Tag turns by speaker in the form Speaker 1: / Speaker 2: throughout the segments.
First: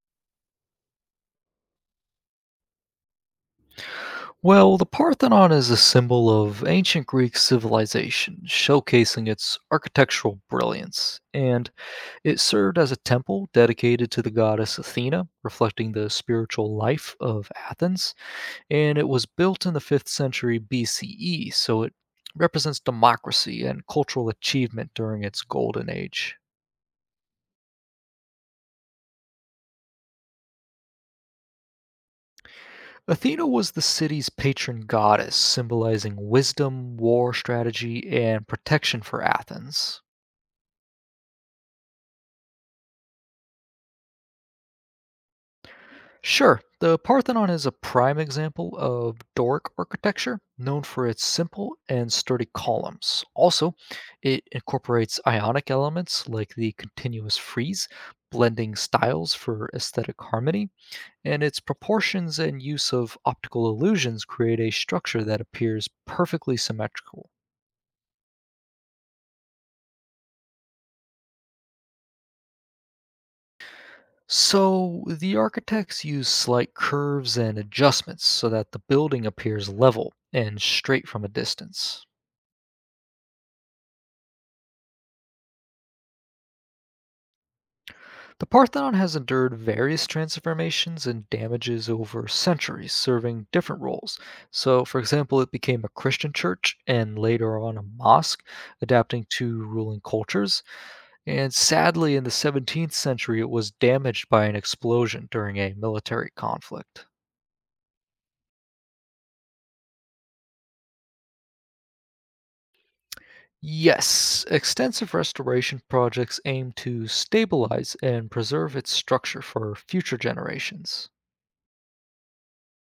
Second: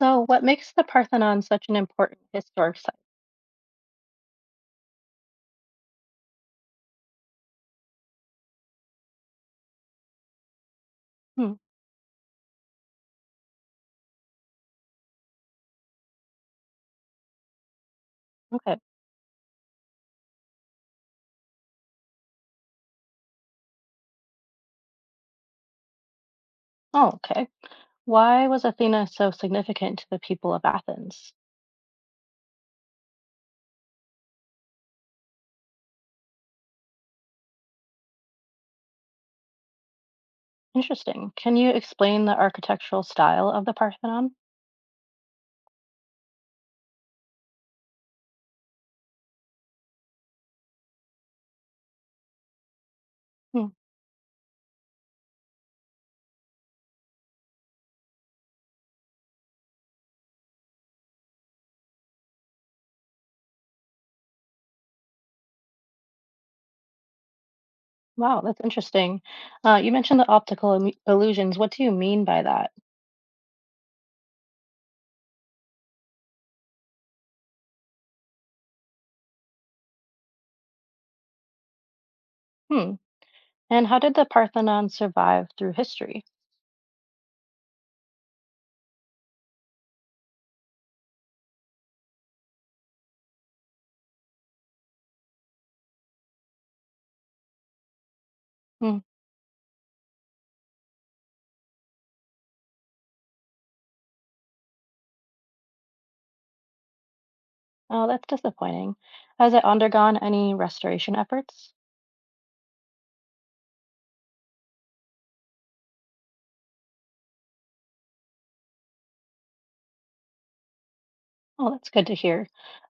Speaker 1: So, what makes the Parthenon such an important historic site?
Speaker 2: Well, the Parthenon is a symbol of ancient Greek civilization, showcasing its architectural brilliance,
Speaker 1: Hmm,
Speaker 2: and it served as a temple dedicated to the goddess Athena, reflecting the spiritual life of Athens,
Speaker 1: okay.
Speaker 2: and it was built in the 5th century BCE, so it represents democracy and cultural achievement during its golden age.
Speaker 1: Oh, okay. Why was Athena so significant to the people of Athens?
Speaker 2: Athena was the city's patron goddess, symbolizing wisdom, war strategy, and protection for Athens.
Speaker 1: Interesting. Can you explain the architectural style of the Parthenon?
Speaker 2: Sure, the Parthenon is a prime example of Doric architecture, known for its simple and sturdy columns.
Speaker 1: Hmm,
Speaker 2: Also, it incorporates Ionic elements like the continuous frieze, blending styles for aesthetic harmony, and its proportions and use of optical illusions create a structure that appears perfectly symmetrical.
Speaker 1: wow, that's interesting. You mentioned the optical illusions. What do you mean by that?
Speaker 2: So, the architects use slight curves and adjustments so that the building appears level and straight from a distance.
Speaker 1: Hmm. And how did the Parthenon survive through history?
Speaker 2: The Parthenon has endured various transformations and damages over centuries, serving different roles. So, for example, it became a Christian church and later on a mosque,
Speaker 1: Hmm.
Speaker 2: adapting to ruling cultures. And sadly, in the 17th century, it was damaged by an explosion during a military conflict.
Speaker 1: Oh, that's disappointing. Has it undergone any restoration efforts?
Speaker 2: Yes, extensive restoration projects aim to stabilize and preserve its structure for future generations.
Speaker 1: Oh, that's good to hear.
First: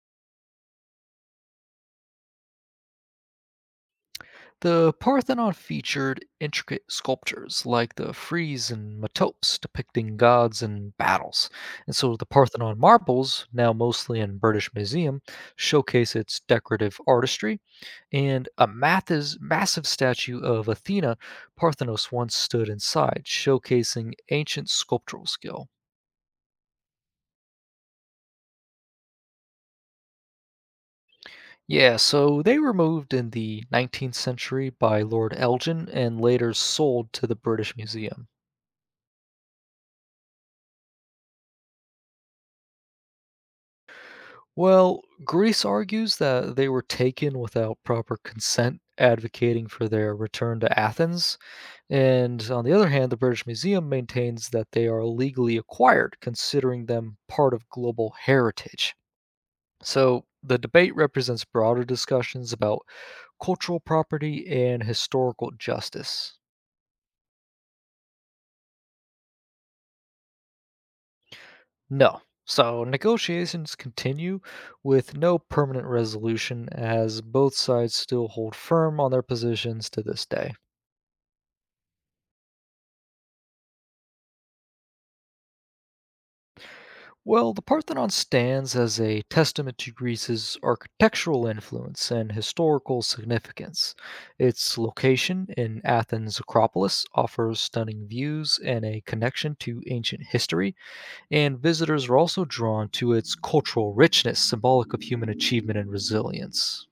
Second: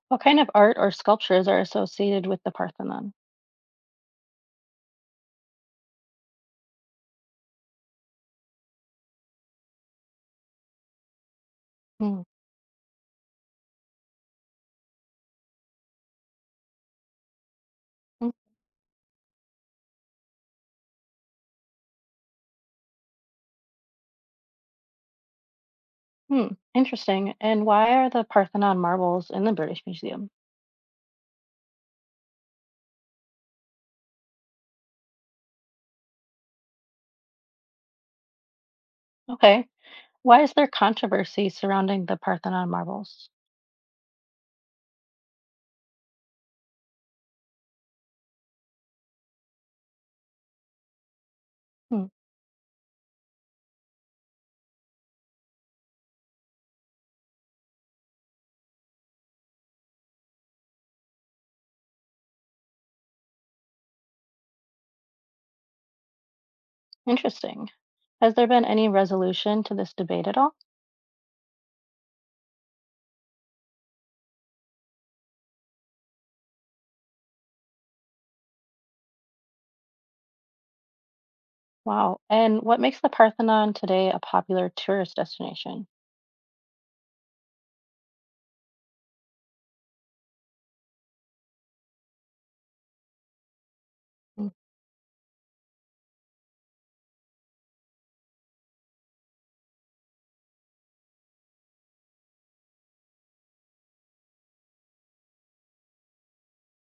Speaker 1: What kind of art or sculptures are associated with the Parthenon?
Speaker 2: The Parthenon featured intricate sculptures like the frieze and metopes depicting gods and battles. And so
Speaker 1: Hmm.
Speaker 2: the Parthenon marbles, now mostly in British Museum, showcase its decorative artistry,
Speaker 1: Mm.
Speaker 2: and a massive statue of Athena Parthenos once stood inside, showcasing ancient sculptural skill.
Speaker 1: Hmm. Interesting. And why are the Parthenon marbles in the British Museum?
Speaker 2: Yeah, so they were moved in the 19th century by Lord Elgin and later sold to the British Museum.
Speaker 1: Okay. Why is there controversy surrounding the Parthenon marbles?
Speaker 2: Well, Greece argues that they were taken without proper consent, advocating for their return to Athens.
Speaker 1: Hmm.
Speaker 2: And on the other hand, the British Museum maintains that they are legally acquired, considering them part of global heritage. So the debate represents broader discussions about cultural property and historical justice.
Speaker 1: Interesting. Has there been any resolution to this debate at all?
Speaker 2: No. So negotiations continue with no permanent resolution as both sides still hold firm on their positions to this day.
Speaker 1: Wow. And what makes the Parthenon today a popular tourist destination?
Speaker 2: Well, the Parthenon stands as a testament to Greece's architectural influence and historical significance.
Speaker 1: Hmm.
Speaker 2: Its location in Athens' Acropolis offers stunning views and a connection to ancient history, and visitors are also drawn to its cultural richness, symbolic of human achievement and resilience.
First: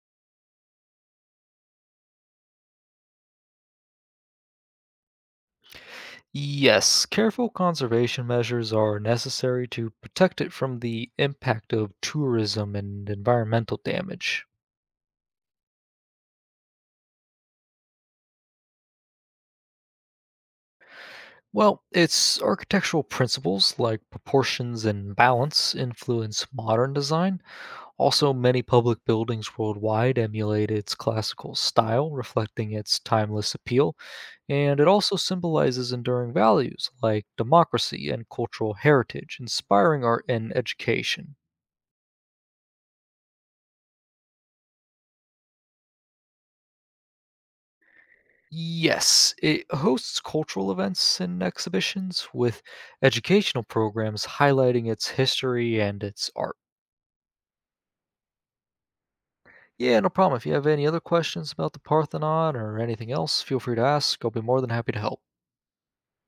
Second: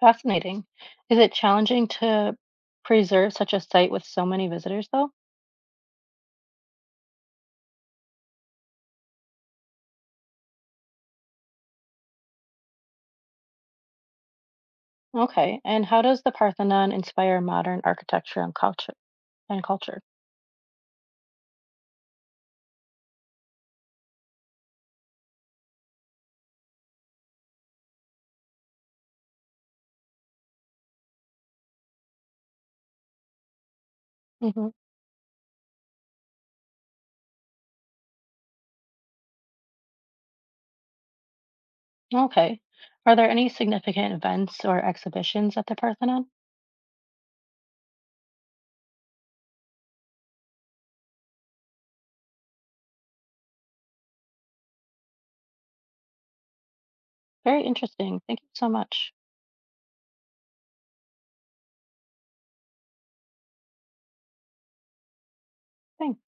Speaker 1: Fascinating. Is it challenging to preserve such a site with so many visitors, though?
Speaker 2: Yes, careful conservation measures are necessary to protect it from the impact of tourism and environmental damage.
Speaker 1: Okay. And how does the Parthenon inspire modern architecture and culture? And culture.
Speaker 2: Well, its architectural principles like proportions and balance influence modern design. Also, many public buildings worldwide emulate its classical style, reflecting its timeless appeal.
Speaker 1: Mm-hmm.
Speaker 2: And it also symbolizes enduring values like democracy and cultural heritage, inspiring art and education.
Speaker 1: Okay. Are there any significant events or exhibitions at the Parthenon?
Speaker 2: Yes, it hosts cultural events and exhibitions with educational programs highlighting its history and its art.
Speaker 1: Very interesting. Thank you so much.
Speaker 2: Yeah, no problem. If you have any other questions about the Parthenon or anything else, feel free to ask. I'll be more than happy to help.
Speaker 1: Thanks.